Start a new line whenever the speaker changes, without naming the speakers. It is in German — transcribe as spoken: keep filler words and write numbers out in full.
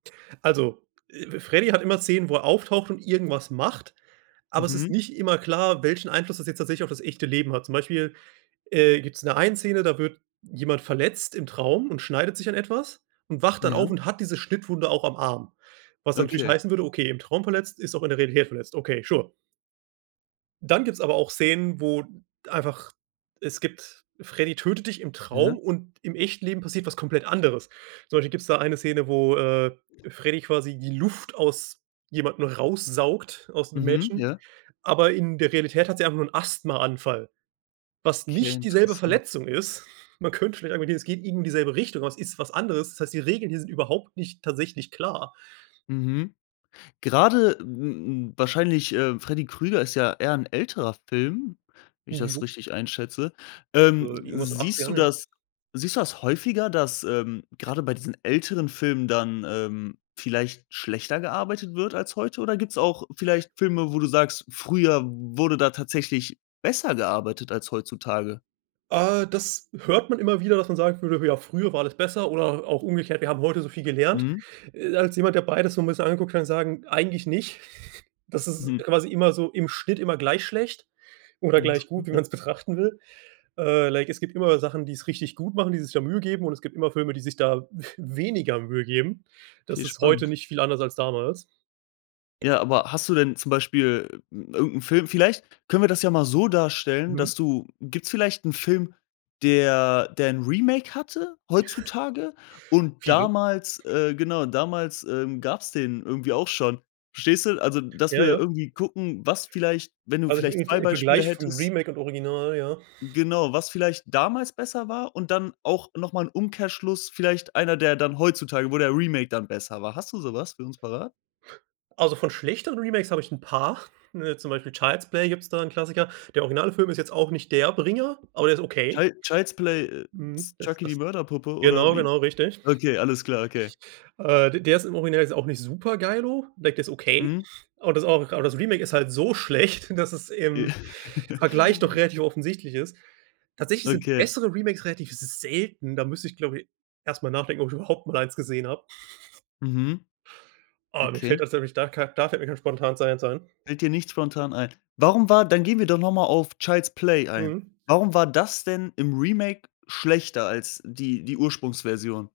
Also, äh, Freddy hat immer Szenen, wo er auftaucht und irgendwas macht, aber es ist
Mhm.
nicht immer klar, welchen Einfluss das jetzt tatsächlich auf das echte Leben hat. Zum Beispiel, äh, gibt's in der einen Szene da wird jemand verletzt im Traum und schneidet sich an etwas und wacht dann auf
Ja.
und hat diese Schnittwunde auch am Arm, was dann natürlich
Okay.
heißen würde: „Okay, im Traum verletzt ist auch in der Realität verletzt.” Okay, sure. Dann gibt's aber auch Szenen, wo einfach es gibt Freddy tötet dich im
Ja.
Traum und im echten Leben passiert was komplett anderes. Zum Beispiel gibt's da eine Szene, wo, äh, Freddy quasi die Luft aus jemandem raussaugt aus 'nem
Mhm,
Mädchen,
ja.
aber in der Realität hat sie einfach nur 'n Asthmaanfall, was
Okay,
nicht dieselbe
interessant.
Verletzung ist. Man könnte vielleicht annehmen, es geht irgendwie in dieselbe Richtung, aber es ist was anderes. Das heißt, die Regeln hier sind überhaupt nicht tatsächlich klar.
Mhm. Grade, m m wahrscheinlich, äh, Freddy Krueger ist ja eher 'n älterer Film, wenn ich das
Jo.
richtig einschätze.
Äh,
Ähm,
irgendwas in
siehst du
achtzigern, ja.
das siehst du das häufiger, dass, ähm, grade bei diesen älteren Filmen dann, ähm, vielleicht schlechter gearbeitet wird als heute, oder gibt's auch vielleicht Filme, wo du sagst: „Früher wurde da tatsächlich besser gearbeitet als heutzutage?“
Ah, das hört man immer wieder, dass man sagen würde: „Ja, früher war alles besser“, oder auch umgekehrt: „Wir haben heute so viel gelernt.“
Mhm.
Äh, als jemand, der beides so 'n bisschen angeguckt hat, kann ich sagen: „Eigentlich nicht.” Das ist
Mhm.
quasi immer so im Schnitt immer gleich schlecht oder
Intéressant,
gleich gut, wie
ja.
man's betrachten will. Äh, like es gibt immer Sachen, die's richtig gut machen die sich da Mühe geben, und es gibt immer Filme, die sich da weniger Mühe geben. Das
Okay,
ist heute
spannend.
nicht viel anders als damals.
Ja, aber hast du denn zum Beispiel irgend 'n Film vielleicht können wir das ja mal so darstellen,
Mhm.
dass du gibt's vielleicht 'n Film, der der 'n Remake hatte heutzutage und
Viele.
damals äh, genau, damals, ähm, gab's den irgendwie auch schon. Verstehst du? Also, dass
Ja,
wir
ja.
irgendwie gucken, was vielleicht wenn du
Also [unintelligible]
vielleicht
im Ver
zwei
im
Beispiele
Vergleich von
hättest
Remake und Original, ja.
genau, was vielleicht damals besser war, und dann auch noch mal 'n Umkehrschluss, vielleicht einer, der dann heutzutage wo der Remake dann besser war. Hast du so was für uns parat?
Also von schlechteren Remakes habe ich 'n paar, ne zum Beispiel Child's Play gibt's da 'n Klassiker. Der Originalfilm ist jetzt auch nicht der Bringer, aber der ist okay.
Chil Child's Play, äh,
Mhm,
ist
das
„Chucky die
das
Mörderpuppe“ oder
genau,
wie?
genau richtig.
Okay, alles klar. Okay.
Äh, d der ist im Original jetzt auch nicht super geilo, like der ist okay,
Mhm.
aber das [unintelligible] aber das Remake ist halt so schlecht, dass es
I
im Vergleich doch relativ offensichtlich ist. Tatsächlich sind
Okay.
bessere Remakes relativ selten, da müsste ich, glaube ich, erst mal nachdenken, ob ich überhaupt mal eins gesehen habe.
Mhm.
Oh, mir fällt
Okay.
tatsächlich da kei da fällt mir kein Spontanes [unintelligible] ein.
Fällt dir nichts spontan ein. Warum war dann gehen wir doch noch mal auf „Child's Play“ ein.
Mhm.
Warum war das denn im Remake schlechter als die die Ursprungsversion?